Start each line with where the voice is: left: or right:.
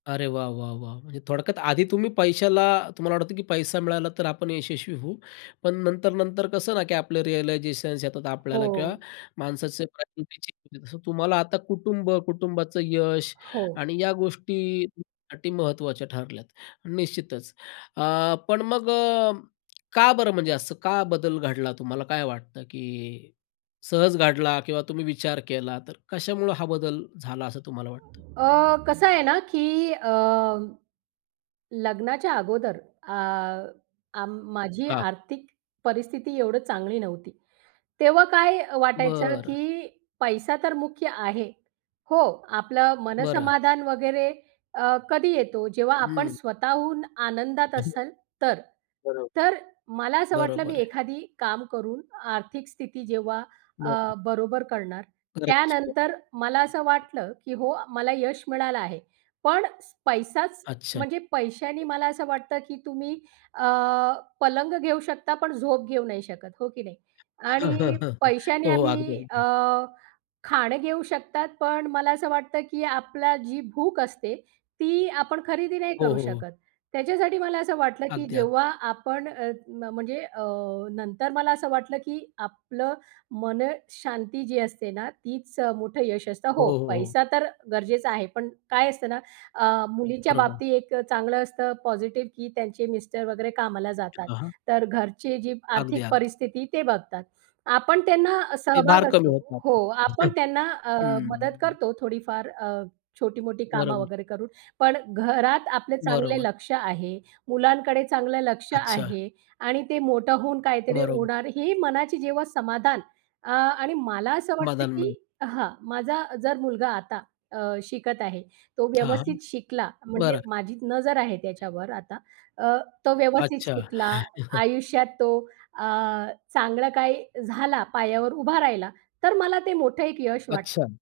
left: अरे वाह! वाह! वाह! म्हणजे थोडक्यात आधी तुम्ही पैशाला तुम्हाला वाटतं की पैसा मिळाला तर आपण यशस्वी होऊ, पण नंतर-नंतर कसं ना की आपलं रिअलायझेशन्स येतात आपल्याला किंवा
right: हो.
left: माणसाचे [unintelligible] जसं तुम्हाला आता कुटुंब, कुटुंबाचं यश
right: हो.
left: आणि या गोष्टी तुमच्यासाठी महत्त्वाच्या ठरल्यात निश्चितच. अ, पण मग अ, का बरं म्हणजे असं का बदल घडला तुम्हाला काय वाटतं की सहज घडला किंवा तुम्ही विचार केला तर कशामुळं हा बदल झाला असं तुम्हाला वाटतं?
right: अ, कसं आहे ना की अ, लग्नाच्या अगोदर अ, अ, माझी
left: हां.
right: आर्थिक परिस्थिती एवढं चांगली नव्हती. तेव्हा काय अ, वाटायचं
left: बरं.
right: की पैसा तर मुख्य आहे. हो, आपलं
left: बरं.
right: मनसमाधान वगैरे अ, कधी येतो जेव्हा आपण
left: हं.
right: स्वतःहून आनंदात असाल तर.
left: बरं.
right: तर मला असं वाटलं मी
left: बरोबर आहे.
right: एखादी काम करून आर्थिक स्थिती जेव्हा अ,
left: बरं.
right: बरोबर करणार,
left: फरक असतो.
right: त्यानंतर मला असं वाटलं की हो मला यश मिळालं आहे. पण स पैसाच
left: अच्छा.
right: म्हणजे पैशानी मला असं वाटतं की तुम्ही अ, पलंग घेऊ शकता पण झोप घेऊ नाही शकत. हो की नाही, आणि पैशाने
left: हो. अगदी,
right: आम्ही अ,
left: अगदी.
right: खाणं घेऊ शकतात, पण मला असं वाटतं की आपला जी भूक असते ती आपण खरेदी नाही
left: हो,
right: करू
left: हो, हो.
right: शकत. त्याच्यासाठी मला असं वाटलं की
left: अगदी, अग
right: जेव्हा आपण अ, न म्हणजे अ, नंतर मला असं वाटलं की आपलं मनशांती जी असते ना तीच मोठं यश असतं
left: हो,
right: हो
left: हो, हो.
right: पैसा तर गरजेचा आहे. पण काय असतं ना अ, मुलींच्या
left: बरोबर.
right: बाबतीत एक चांगलं असतं पॉझिटिव्ह की त्यांचे मिस्टर वगैरे कामाला जातात.
left: हां, हां.
right: तर घरची जी
left: अगदी,
right: आर्थिक
left: अगदी.
right: परिस्थिती ते बघतात. आपण त्यांना
left: ते भार
right: सहभाग
left: कमी
right: असतो.
left: होतात.
right: हो आपण
left: हं.
right: त्यांना अ, मदत
left: हं.
right: करतो थोडीफार अ, छोटी मोठी कामं
left: बरोबर.
right: वगैरे करून. पण घरात आपले चांगले
left: बरोबर.
right: लक्ष आहे, मुलांकडे चांगलं लक्ष
left: अच्छा.
right: आहे आणि ते मोठं होऊन काहीतरी
left: बरोबर.
right: होणार ही मनाची जेव्हा समाधान अ, आणि मला असं वाटतं
left: मदान
right: की
left: मिळ.
right: हां, माझा जर मुलगा आता अ, शिकत आहे. तो
left: थांब,
right: व्यवस्थित शिकला म्हणजे
left: बरं.
right: माझी नजर आहे त्याच्यावर आता अ, तो व्यवस्थित
left: अच्छा.
right: शिकला, आयुष्यात तो अ, चांगलं काही झाला, पायावर उभा राहिला, तर मला ते मोठं एक यश वाटतं.
left: अच्छा.